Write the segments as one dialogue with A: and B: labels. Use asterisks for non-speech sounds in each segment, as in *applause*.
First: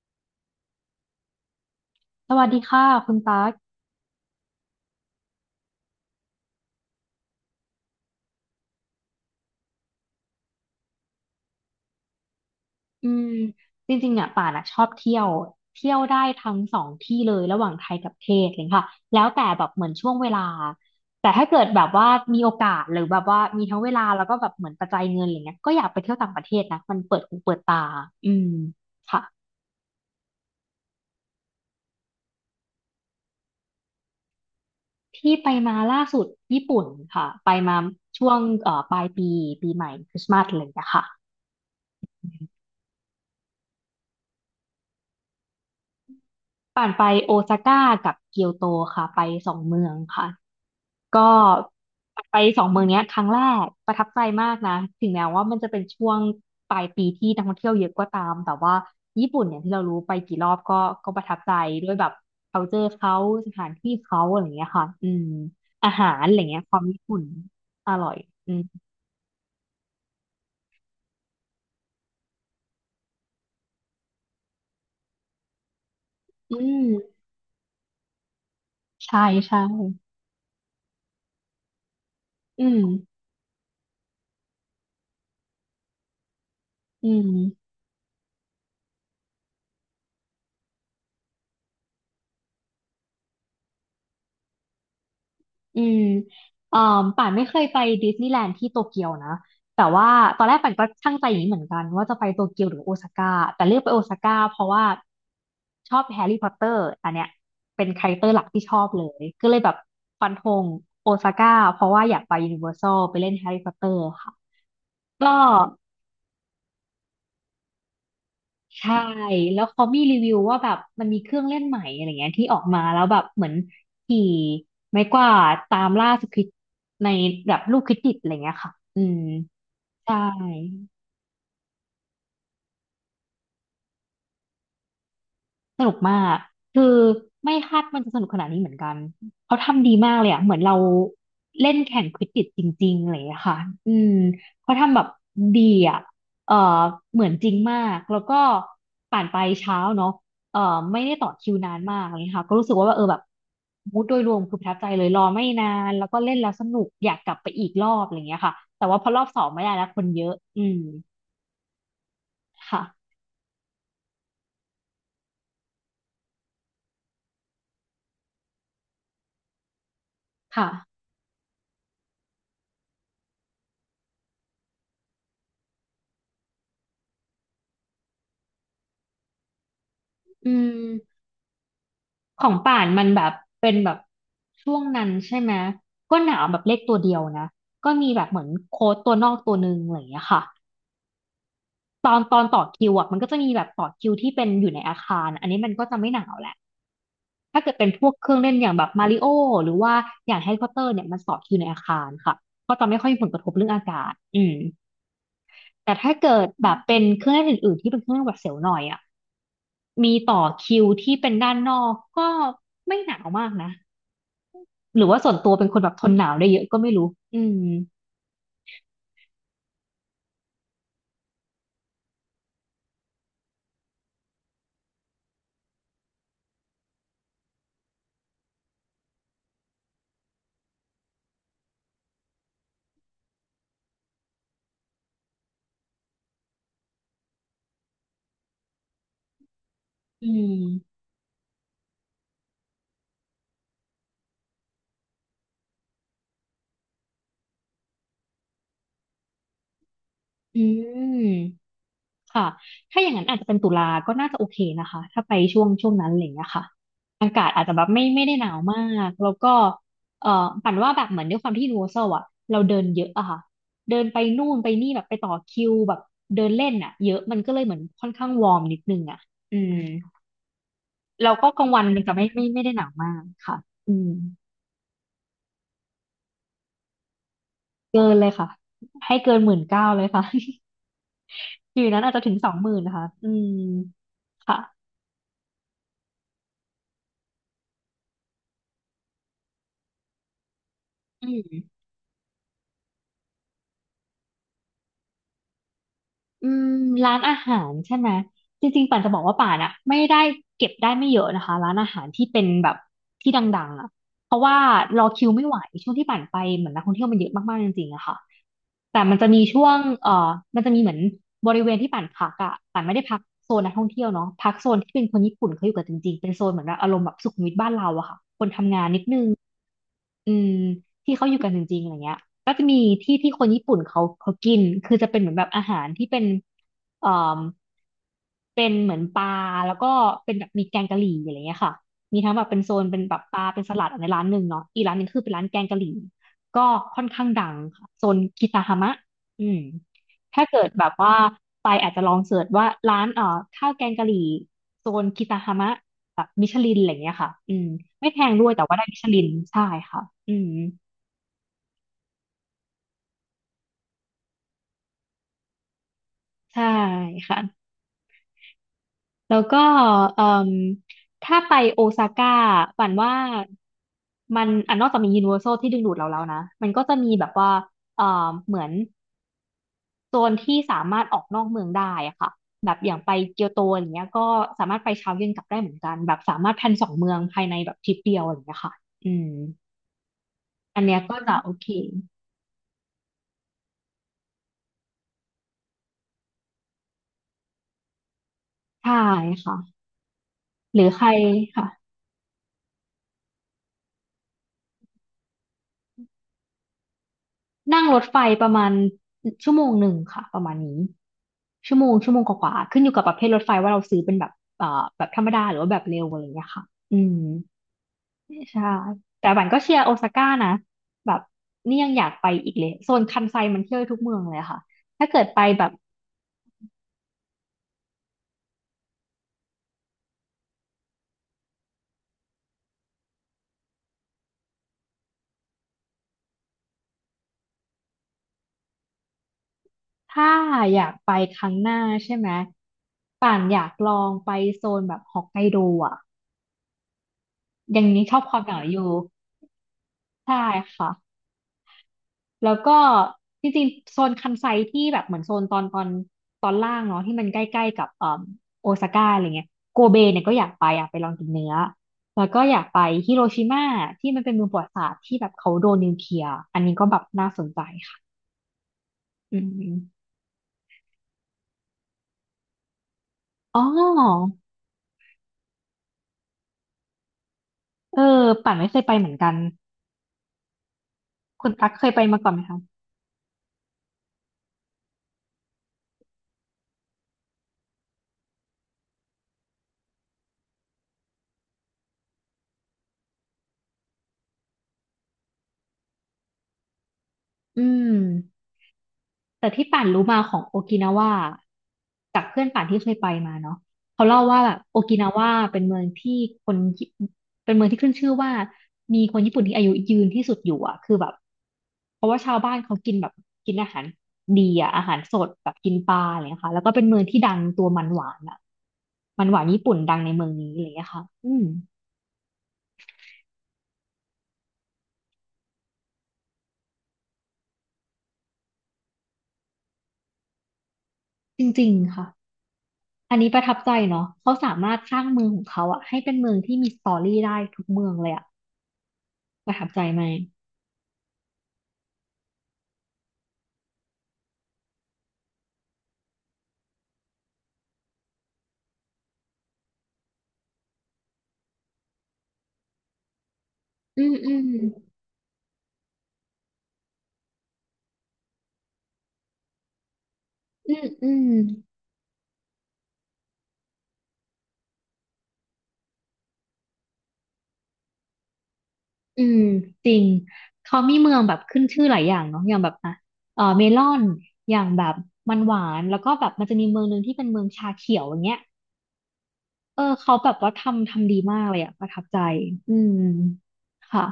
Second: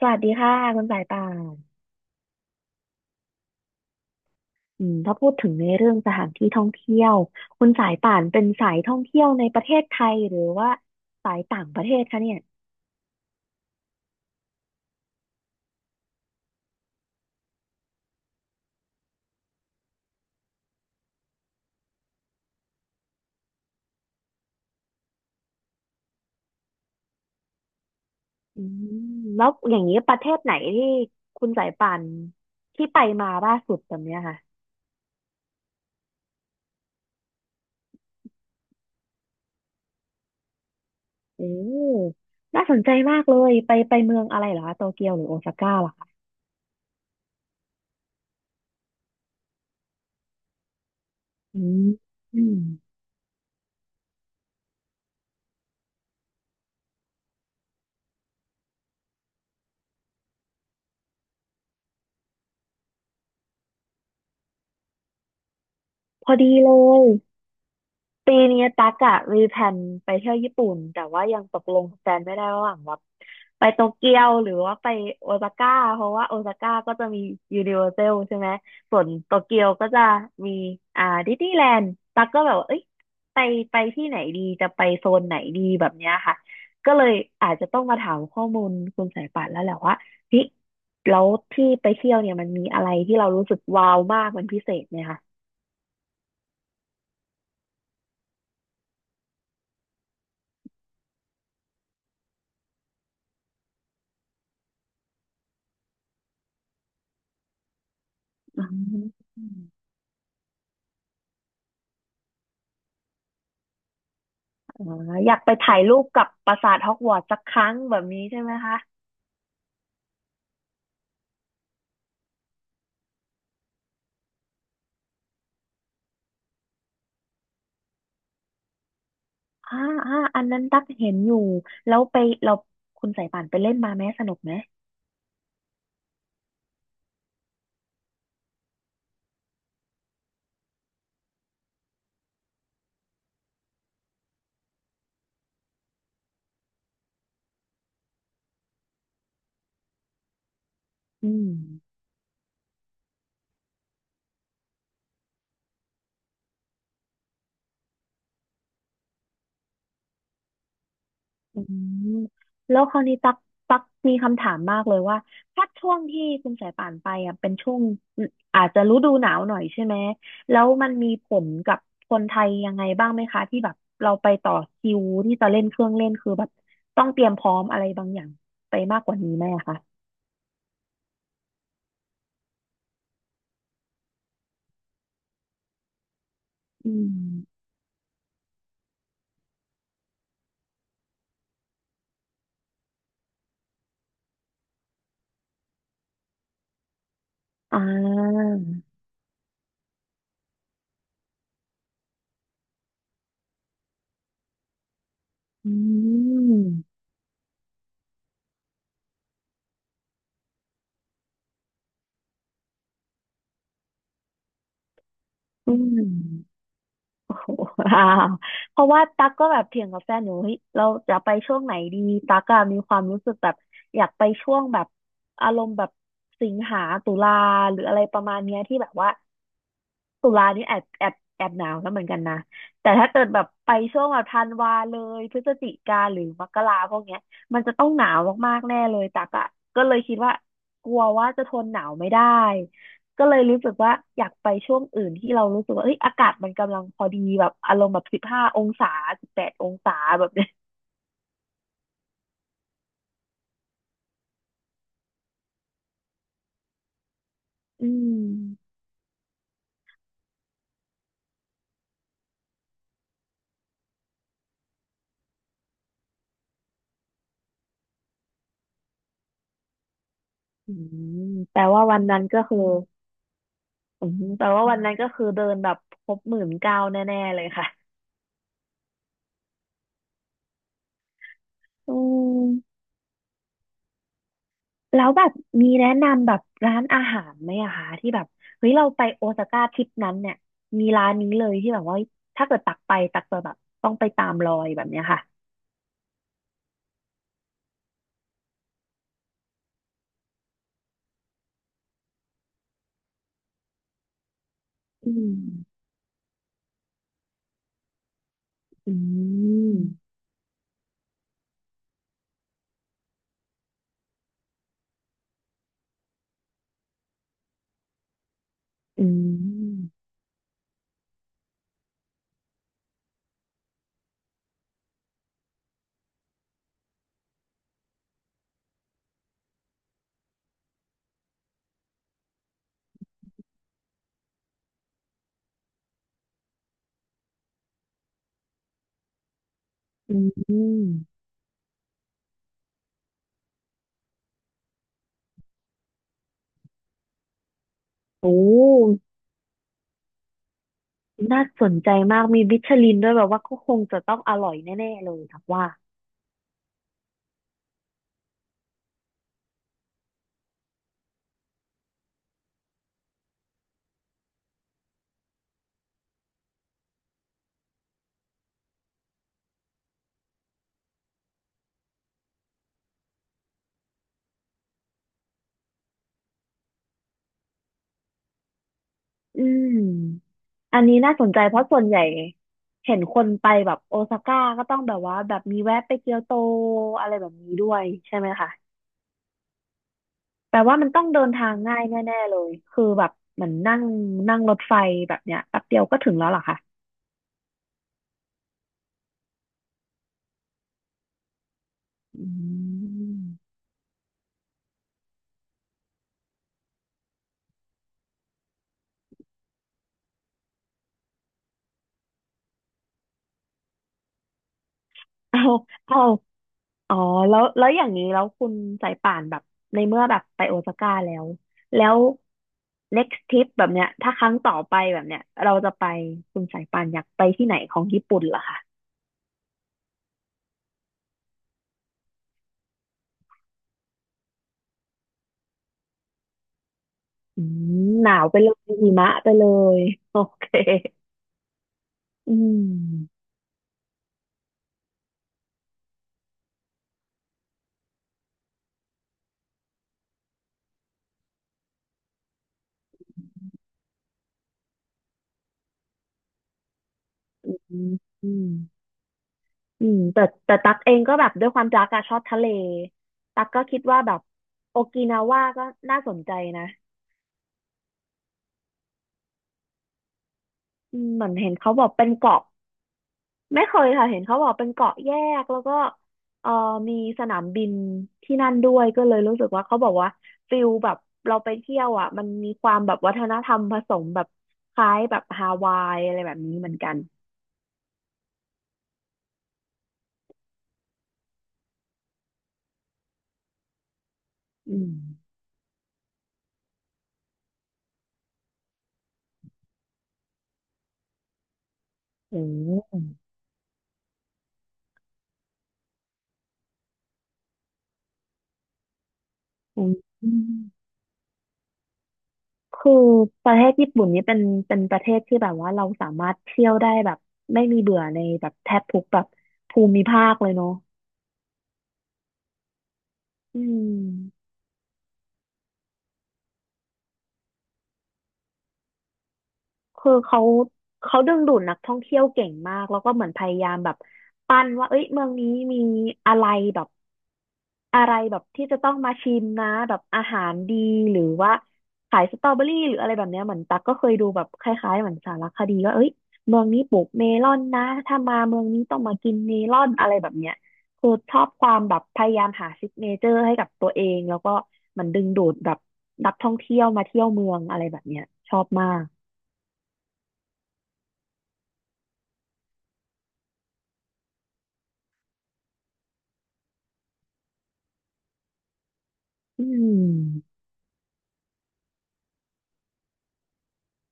A: สวัสดีค่ะคุณสายป่าน
B: สวัสดีค่ะคุณตั๊ก
A: ถ้าพูดถึงในเรื่องสถานที่ท่องเที่ยวคุณสายป่านเป็นสายท่องเที่ยวในประเทศไทยหรือว่าสายต่างประเทศคะเนี่ย
B: อืมจริงๆเนี่ยป่านอะชอบเที่ยวเที่ยวได้ทั้งสองที่เลยระหว่างไทยกับเทศเลยค่ะแล้วแต่แบบเหมือนช่วงเวลาแต่ถ้าเกิดแบบว่ามีโอกาสหรือแบบว่ามีทั้งเวลาแล้วก็แบบเหมือนปัจจัยเงินอะไรเงี้ยก็อยากไปเที่ยวต่างประเทศนะมันเปิดหูเปิดตาอืม
A: อืม
B: ค่ะ
A: แล้วอย่างนี้ประเทศไหนที่คุณสายป่านที่ไปมาล่าสุดแบบเนี้ยค่ะ
B: ที่ไปมาล่าสุดญี่ปุ่นค่ะไปมาช่วงปลายปีปีใหม่คริสต์มาสอะไรอย่างเงี้ยค่ะ
A: โอ้น่าสนใจมากเลยไปเมืองอะไรเหรอคะโตเกียวหรือโอซาก้าเหรอคะ
B: ป่านไปโอซาก้ากับเกียวโตค่ะไปสองเมืองค่ะ ก็
A: อืม
B: ไป
A: อืม
B: สองเมืองเนี้ยครั้งแรกประทับใจมากนะถึงแม้ว่ามันจะเป็นช่วงปลายปีที่นักท่องเที่ยวเยอะก็ตามแต่ว่าญี่ปุ่นเนี่ยที่เรารู้ไปกี่รอบก็ประทับใจด้วยแบบ culture เขาสถานที่เขาอะไรอย่างเงี้ยค่ะอืมอาหาร
A: พ
B: อะ
A: อ
B: ไร
A: ดี
B: เงี้ย
A: เล
B: ความญี่
A: ย
B: ปุ่นอร่อย
A: ปี
B: อื
A: นี้
B: ม
A: ตั๊กอะมีแผนไปเที่ยวญี่ปุ่นแต่ว่ายังตกลงกับแฟนไม่ได้ระหว่างแบบไปโตเกียวหรือว่าไปโอซาก้าเพราะว่าโอซา
B: อื
A: ก้าก็จะ
B: ม
A: มียูนิเวอร์แซลใช่ไหมส่วน
B: ใช่
A: โตเกี
B: ใช่
A: ยวก็จะมีดิสนีย์แลนด์ตั๊กก็แบบ
B: อื
A: ว่าเอ้
B: ม
A: ยไปไปที่ไหนดีจะไปโซนไหนดีแบบเนี้ยค่ะก็เล
B: อื
A: ย
B: ม
A: อาจจะต้องมาถามข้อมูลคุณสายป่านแล้วแหละว่าเฮ้ยแล้วที่ไปเที่ยวเนี่ยมันมีอะไรที่เรารู้สึกว้าวมากมันพิเศษไหมคะ
B: อืมอ่าป่านไม่เคยไปดิสนีย์แลนด์ที่โตเกียวนะแต่ว่าตอนแรกป่านก็ช่่งใจอย่างนี้เหมือนกันว่าจะไปโตเกียวหรือโอซาก้าแต่เลือกไปโอซาก้าเพราะว่าชอบแฮร์รี่พอตเตอร์อันเนี้ยเป็นคาแรคเตอร์หลัก
A: อื
B: ที่ชอบเลยก็เลยแบบ
A: ม
B: ฟันธงโอซาก้าเพราะว่าอยากไปยูนิเวอร์แซลไปเล่นแฮร์รี่พอตเตอร์ค่ะ
A: อ๋ออ
B: ก็
A: ยากไปถ่ายรูปกับปราสาทฮอกวอตส์สักครั้งแบบนี้ใช่ไหมคะ
B: ใช่ แล้วเขามีรีวิวว่าแบบมันมีเครื่องเล่นใหม่อะไรเงี้ยที่ออกมาแล้วแบบเหมือนขี่ไม้กวาดตามล่าสควิดในแบบลูกควิดดิดอะไรเงี้ยค่ะอืม
A: อ่าอ่า
B: ใช่
A: อันนั้นตักเห็นอยู่ แล้วไปเราคุณสายป่านไปเล่นมาไหมสนุกไหม
B: สนุกมาก คือไม่คาดมันจะสนุกขนาดนี้เหมือนกันเขาทำดีมากเลยอะเหมือนเราเล่นแข่งควิดดิชจริงๆอะไรอย่างเลยค่ะอืมเขาทำแบบดีอะเออเหมือนจริงมากแล้วก็ผ่านไปเช้าเนาะเออไม่ได้ต่
A: อื
B: อ
A: ม
B: คิวนานมากอะไรเลยค่ะก็รู้สึกว่าเออแบบมูดโดยรวมคือประทับใจเลยรอไม่นานแล้วก็เล่นแล้วสนุกอยากกลับไปอีกรอบอะไรอย่างเงี้ยค่ะแต่ว่าพอรอบสองไม่ได้แล้วคนเยอะอืม
A: อืมแล้
B: ค่ะ
A: วคราวนี้ตักมีคำถามมากเลยว่าถ้าช่วงที่คุณสายป่านไปอ่ะเป็นช่วงอาจจะฤดูหนาวหน่อยใช่ไหม แล้
B: ค่ะ
A: วมันมีผลกับคนไทยยังไงบ้างไหมคะที่แบบเราไปต่อคิวที่จะเล่นเครื่องเล่นคือแบบต้องเตรียมพร้อมอะไรบางอย่างไปมากกว่านี้ไหมอะคะ
B: อืม ของป่านมันแบบเป็นแบบช่วงนั้นใช่ไหมก็หนาวแบบเลข
A: อื
B: ตัวเดียวนะ
A: ม
B: ก็มีแบบเหมือนโค้ดตัวนอกตัวหนึ่งอะไรอย่างเงี้ยค่ะตอนต่อคิวอ่ะมันก็จะมีแบบต่อคิวที่เป็นอยู่ในอาคารอันนี้มันก็จะไม่หนาวแหละถ้าเกิด
A: อ่
B: เป็นพวกเครื่อง
A: า
B: เล่นอย่างแบบมาริโอหรือว่าอย่างแฮร์รี่พอตเตอร์เนี่ยมันต่อคิวในอาคารค่ะก็จะไม่ค่อยมีผลกระทบเรื่องอากาศอืม
A: อื
B: แต่ถ้าเกิดแบบเป็
A: ม
B: นเครื่องเล่นอื่นๆที่เป็นเครื่องเล่นหวัดเสียวหน่อยอ่ะมีต่อคิวที่เป็นด้านนอกก็ไม่หนาวมากนะ หรือว่าส่วนตัวเป็น
A: อื
B: คนแบบท
A: ม
B: นหนาวได้เยอะก็ไม่รู้อืม
A: *laughs* ว้าวเพราะว่าตั๊กก็แบบเถียงกับแฟนอยู่เฮ้ยเราจะไปช่วงไหนดี ตั๊กอะมีความรู้สึกแบบอยากไปช่วงแบบอารมณ์แบบสิงหาตุลาหรืออะไรประมาณเนี้ยที่แบบว่าตุลานี่แอบแอบแอบหนาวแล้วเหมือนกันนะแต่ถ้าเกิดแบบไปช่วงแบบธันวาเลยพฤศจิกาหรือมกราพวกเนี้ยมันจะต้องหนาวมากๆแน่เลยตักอะก็เลยคิด
B: อื
A: ว่าก
B: ม
A: ลัวว่าจะทนหนาวไม่ได้ ก็เลยรู้สึกว่าอยากไปช่วงอื่นที่เรารู้สึกว่าเอ้ยอากาศมันกำลังพอดีแบบอารมณ์แบบ15 องศา18 องศาแบบเนี้ย
B: อืมค่ะถ้าอย่างนั้นอาจจะเป็นตุลาก็น่าจะโอเคนะคะ ถ้าไปช่วงนั้นอะไรอย่างเงี้ยค่ะอากาศอาจจะแบ
A: อื
B: บไม่ได้หนาว
A: ม
B: มากแล้วก็เอ่อปั่นว่าแบบเหมือนด้วยความที่ยูนิเวอร์แซลอะเราเดินเยอะอะค่ะเดินไปนู่นไปนี่แบบไปต่อคิวแบบเดินเล่นอะเยอะมันก็เลยเหมือนค่อนข้างวอร์มนิดนึงอะอืม
A: อืม
B: เราก็ก
A: แต่
B: ลางวั
A: ว่า
B: น
A: วั
B: มั
A: น
B: นจะ
A: นั้น
B: ไม่
A: ก็
B: ไม่
A: คือ
B: ไม่ได้หนาวมากค่ะอื
A: อื
B: ม
A: มแต่ว่าวันนั้นก็คือเดินแบบครบ19,000แน่ๆเลยค่ะ
B: เกินเลยค่ะให้เกิน19,000เลยค่ะ อยู่
A: อื
B: นั้นอาจจะถึงสองหมื่
A: ม
B: นนะคะอืมค่ะ
A: แล้วแบบมีแนะนำแบบร้านอาหารไหมอะคะที่แบบเฮ้ยเราไปโอซาก้าทริปนั้นเนี่ยมีร้าน
B: อื
A: นี้เลย
B: ม
A: ที่แบบว่าถ้าเกิดตักไปตักจะแบบต้องไปตามรอยแบบเนี้ยค่ะ
B: อืมร้านอาหารใช่ไหม จริงๆป่านจะบอกว่าป่านอะไม่ได้เก็บได้ไม่เยอะนะคะร้านอาหารที่เป็นแบบที่ดังๆอะเพราะว่ารอ
A: อื
B: คิว
A: ม
B: ไม่ไหวช่วงที่ป่านไปเหมือนนักท่องเที่ยวมันเยอะมากๆจริงๆอะค่ะ
A: อื
B: แต่มันจะมีช่ว
A: ม
B: งมันจะมีเหมือนบริเวณที่ป่านพักอะป่านไม่ได้พักโซนนักท่องเที่ยวเนาะพักโซนที่เป็นคนญี่ปุ่นเขาอยู่กันจริงๆเป็นโซนเหมือนแบบอารมณ์แบบสุขุมวิทบ้านเราอะค่ะ
A: อืม
B: อืมที่เขาอยู่กันจริงๆอะไรเงี้ยก็จะมีที่ที่คนญี่ปุ่นเขากินคือจะเป็นเหมือนแบบอาหารที่เป็นเอ่อเป็นเหมือนปลาแล้วก็เป็นแบบมีแกงกะหรี่อะไรเงี้ยค่ะมีทั้งแบบเป็นโซนเป็นแบบปลาเป็นสลัดอันในร้านหนึ่งเนาะอีกร้านหนึงคือเป็นร้านแกงกะหรี่ก็ค่อนข้างดังค่ะโซนคิตาฮามะอืม
A: อื
B: ถ้าเกิดแบบว่า
A: ม
B: ไปอาจจะลองเสิร์ชว่าร้านข้าวแกงกะหรี่โซนคิตาฮามะ แบบมิชลินอะไรเงี้ยค่ะอืมไม่แพง
A: โอ้
B: ด้วยแต่ว่าได้มิชลินใช่ค่ะอืม
A: น่าสนใจมาก มีมิชลินด้วยแบบว่าก็คงจะต้องอร่อยแน่ๆเลยครับว่า
B: ใช่ค่ะ แล้วก็เอ่มถ้าไปโอซาก้าฝันว่ามันอ่ะนอกจากมียูนิเวอร์แซลที่ดึงดูดเราแล้วนะ มันก็จะมีแบบว่าเอ่อเหมือนโซนที่สามารถออกนอกเมืองได้อะค่ะแบบอย่างไปเกียวโตอย่างเงี้ยก็สามารถไปเช้าเย็นกลับได้เหมือนกันแบบสามารถแพลนสองเมืองภายในแบบทริปเดียวอะไรอย่างเงี้ยค่ะอืม
A: อืมอั
B: อั
A: น
B: นเนี้
A: นี้
B: ย
A: น่า
B: ก็
A: สน
B: จะ
A: ใจ
B: โอ
A: เพราะ
B: เค
A: ส่วนใหญ่เห็นคนไปแบบโอซาก้าก็ต้องแบบว่าแบบมีแวะไปเกียวโตอะไรแบบนี้ด้วยใช่ไหมคะ
B: ใช่ค่ะ
A: แปลว่า
B: หรื
A: มั
B: อ
A: นต้
B: ใค
A: อง
B: ร
A: เดินทาง
B: ค่ะ
A: ง่ายแน่ๆเลยคือแบบเหมือนนั่งนั่งรถไฟแบบเนี้ยแป๊บเดียวก็ถึงแล้วเหรอคะ
B: นั่งรถไฟประมาณชั่วโมงหนึ่งค่ะประมาณนี้ชั่วโมงชั่วโมง
A: อื
B: กว่าๆขึ้นอยู่กับประเภทรถไฟ
A: ม
B: ว่าเราซื้อเป็นแบบเอ่อแบบธรรมดาหรือว่าแบบเร็วอะไรอย่างเงี้ยค่ะอืมใช่แต่บันก็เชียร์โอซาก้านะแบบนี่ยังอยากไปอีกเลยโซนคันไซมันเที่ยวได้ทุกเมืองเลยค่ะถ้าเกิดไป
A: เอา
B: แบบ
A: เอา อ๋อแล้วอย่างนี้แล้วคุณสายป่านแบบในเมื่อแบบไปโอซาก้าแล้วแล้ว next trip แบบเนี้ยถ้าครั้งต่อไปแบบเนี้ยเราจะไปคุณสายป่านอยากไปที่ไหนของญี่ปุ่นเหรอคะ
B: ถ้าอยากไปครั้งหน้าใช่ไหมป่านอยากลองไปโซนแบบฮอกไกโดอ่ะ
A: อืม
B: ยังนี้
A: ห
B: ช
A: นา
B: อบ
A: ว
B: ค
A: ไป
B: วาม
A: เล
B: ห
A: ย
B: นาวอ
A: หิ
B: ยู่
A: มะไปเลย *laughs* โอ
B: ใช่
A: เค
B: ค่ะ
A: อื
B: แล้วก็
A: ม
B: จริงๆโซนคันไซที่แบบเหมือนโซนตอนล่างเนาะที่มันใกล้ๆกับโอซาก้าอะไรเงี้ยโกเบเนี่ยก็อยากไปอยากไปลองกินเนื้อแล้วก็อยากไปฮิโรชิมาที่มันเป็นเมืองประวัติศาสตร์ที่แบบเขาโดนนิวเคลียร์อันนี้ก็แบบน่าสน
A: อื
B: ใจ
A: ม
B: ค่ะ
A: อืม
B: อืม
A: อืมแต่ตักเองก็แบบด้วยความตักอะชอบทะเลตัก
B: อ๋
A: ก็คิดว่าแบบ
B: อ
A: โอกินาว่าก็น่าสนใจนะ
B: เออป่านไม่เคยไปเหมือนกัน
A: อืมเหมือน
B: คุ
A: เห็
B: ณ
A: น
B: ตั๊
A: เขา
B: ก
A: บ
B: เค
A: อก
B: ยไป
A: เป็น
B: มาก่อนไหม
A: เกาะ
B: คะ
A: ไม่เคยค่ะเห็นเขาบอกเป็นเกาะแยกแล้วก็เอ่อมีสนามบินที่นั่นด้วยก็เลยรู้สึกว่าเขาบอกว่าฟิลแบบเราไปเที่ยวอ่ะมันมีความแบบวัฒนธรรมผสมแบบคล้ายแบบฮาวายอะไรแบบนี้เหมือนกัน
B: อืม แต่ที่ป่านรู้มาของโอกินาวาจากเพื่อนป่านที่เคยไปมาเนาะเขาเล่าว่าแบบโอ
A: อืม
B: กินาวาเป็นเมืองที่คนญี่เป็นเมืองที่ขึ้นชื่อว่ามีคนญี่ปุ่นที่อายุยืนที่สุดอยู่อ่ะคือแบบเพราะว่าชา
A: อื
B: วบ้านเขากินแบบ
A: ม
B: กินอาหารดีอ่ะอาหารสดแบบกินปลาอะไรอย่างเงี้ยค่ะแล้วก็เป็นเมืองที่ดังตัวมันหวานอ่ะมันหวานญี่ปุ่น
A: อืม
B: ดังในเมื
A: อื
B: อง
A: ม
B: นี้อะไรอย่างเงี้ยค่ะอืม
A: คือประเทศญี่ปุ่นนี้เป็นประเทศที่แบบว่าเราสามารถเที่ยวได้แบบไม่มีเบื่อในแบบแทบทุกแบบภูมิภาคเลยเนาะ
B: จริงๆค่ะอันนี้ประทับ
A: อื
B: ใจเนาะเขา
A: ม
B: สามารถสร้างเมืองของเขาอะให้เป็นเมืองที่มีสตอรี่ได้ทุกเมืองเลยอะประทับใจไหม
A: คือเขาดึงดูดนักท่องเที่ยวเก่งมากแล้วก็เหมือนพยายามแบบปั้นว่าเอ้ยเมืองนี้มีอะไรแบบอะไรแบบที่จะต้องมาชิมนะแบบอาหารดีหรือว่าขายสตรอเบอรี่หรืออะไรแบบเนี้ยเหมือนตักก็
B: อื
A: เคย
B: ม
A: ดู
B: อื
A: แบ
B: ม
A: บคล้ายๆเหมือนสารคดีว่าเอ้ยเมืองนี้ปลูกเมลอนนะถ้ามาเมืองนี้ต้องมากินเมลอนอะไรแบบเนี้ย
B: อืมอื
A: คือ
B: ม
A: ชอบความแบบพยายามหาซิกเนเจอร์ให้กับตัวเองแล้วก็เหมันดึงดูดแบบนักท่องเที่ยวมาเที่ยวเมืองอะไรแบบเนี้ยชอบมาก
B: อืมจริงเขามีเมืองแบบขึ้นชื่อหลายอย่างเนาะอย่างแบบอ่ะเออเมลอนอย่างแบบมันหวานแล้วก็แบบมันจะมีเมืองหนึ่งที่เป็นเมืองชาเขียวอย่างเงี้ย
A: อื
B: เออเขาแบบว่า
A: ม
B: ทำดีมากเลยอะประทับใจอืมค่ะ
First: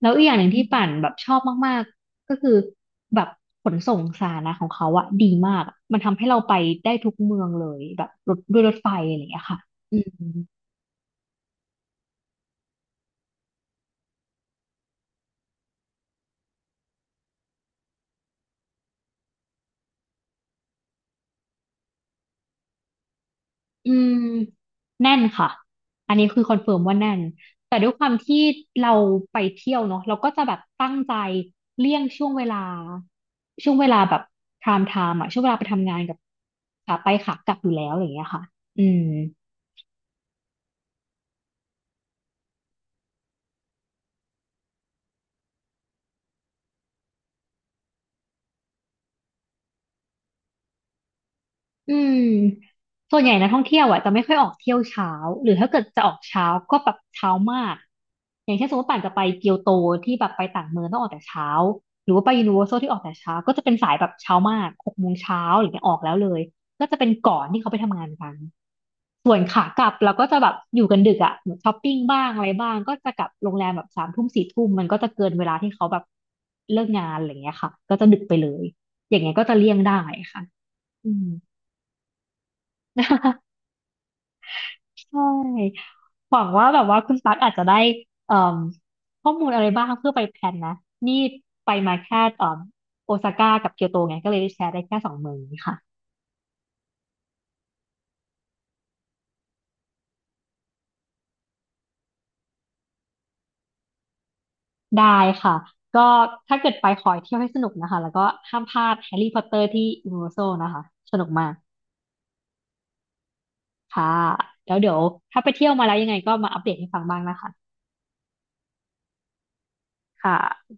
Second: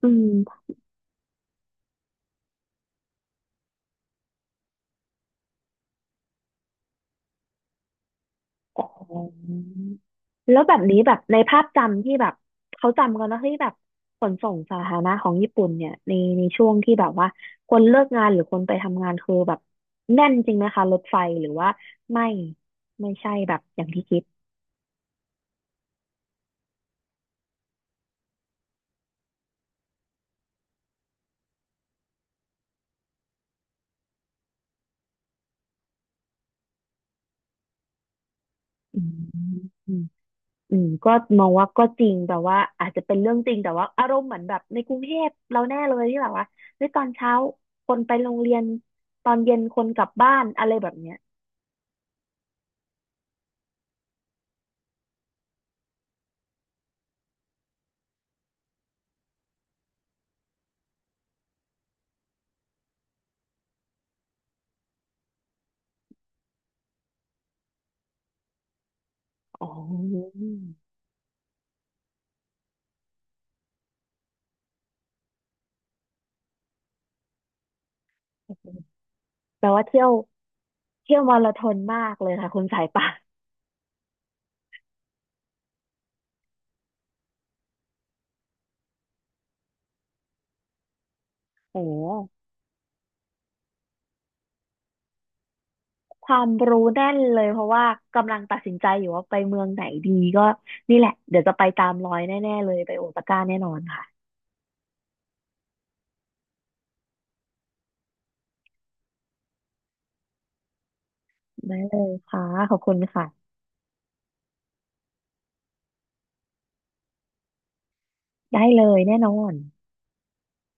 B: แล้
A: อื
B: วอีกอย่างหนึ่งที่
A: ม
B: ป่านแบบชอบมากๆก็คือแบบขนส่งสาธารณะของเขาอะดีมากมันทำให้เราไปได้ทุกเมืองเลยแบบรถด้วยรถ
A: อ๋
B: ไฟอะไรอย่างเงี้ย
A: อ
B: ค่ะอืม
A: แล้วแบบนี้แบบในภาพจำที่แบบเขาจำกันนะที่แบบขนส่งสาธารณะของญี่ปุ่นเนี่ยในช่วงที่แบบว่าคนเลิกงานหรือคนไปทำงานคือแบบแน่นจริงไหมคะรถไฟหรือว่าไม่ไม่ใช่แบบอย่าง
B: อื
A: ที่
B: ม
A: คิด
B: แน่นค่ะ อันนี้คือคอนเฟิร์มว่าแน่น แต่ด้วยความที่เราไปเที่ยวเนาะเราก็จะแบบตั้งใจเลี่ยงช่วงเวลาช่วงเวลาแบบไทม์อะช่วงเวลาไปทำงานกับขาไปขากลับอยู่แล้วอะไรอย่างเงี้ยค่ะอื
A: อื
B: ม
A: มอืมอืมก็มองว่าก็จริงแต่ว่าอาจจะเป็นเรื่องจริงแต่ว่าอารมณ์เหมือนแบบในกรุงเทพเราแน่เลยที่แบบว่าเฮ้ยตอนเช้าคนไปโรงเรียนตอนเย็นคนกลับบ้านอะไรแบบเนี้ย
B: อืมส่วนใหญ่นักท่องเที่ยวอ่ะจะไม่ค่อยออกเที่ยวเช้าหรือถ้าเกิดจะออกเช้าก็แบบเช้ามากอย่างเช่นสมมติป่านจะไปเกียวโตที่แบบไปต่างเมืองต้องออกแต่เช้าหรือว่าไปยูนิเวอร์แซลที่ออกแต่เช้าก็จะเป็นสายแบบเช้ามาก6 โมงเช้าหรือเนี่ยออกแล้วเลยก็จะเป็นก่อนที่เขาไปทำงานกันส่วนขา
A: อ๋อ
B: กลับเราก็จะแบบอยู่กันดึกอ่ะเหมือนช้อปปิ้งบ้างอะไรบ้างก็จะกลับโรงแรมแบบ3 ทุ่ม 4 ทุ่มมันก็จะเกินเวลาที่เขาแบบเลิกงานอะไรอย่างเงี้ยค่ะก็จะดึกไปเลยอย่างเงี้ยก็จะ
A: แป
B: เลี่
A: ล
B: ยง
A: ว่า
B: ได้
A: เที่ยว
B: ค่ะอื
A: เที่ยว
B: ม
A: มาราธอนมากเลยค่ะคุณสายป่าน
B: *laughs* ใช่หวังว่าแบบว่าคุณตั๊กอาจจะได้เอ่มข้อมูลอะไรบ้างเพื่อไปแพลนนะนี่ไป
A: โอ้
B: มาแค่เอ่มโอซาก้ากับเกียวโตไงก็เลยแชร์ได้แค่สองเมืองนี้ค่ะ
A: ความรู้แน่นเลยเพราะว่ากำลังตัดสินใจอยู่ว่าไปเมืองไหนดีก็นี่แหละเดี๋ยวจะไปตามรอยแน่ๆเลยไปโอซาก้าแน่นอนค่ะ
B: ได้ค่ะก็ถ้าเกิดไปขอให้เที่ยวให้สนุกนะคะแล้วก็ห้ามพลาดแฮร์รี่พอตเตอร์ที่ยูนิเวอร์แซลนะคะสนุกมาก
A: ได้เลยค่ะขอบคุณค่ะ
B: ค่ะแล้วเดี๋ยวถ้าไปเที่ยวมาแล้วยังไงก็มาอัปเดตให้ฟังบ้างนะคะ
A: ได้เลยแน่นอน
B: ค่ะ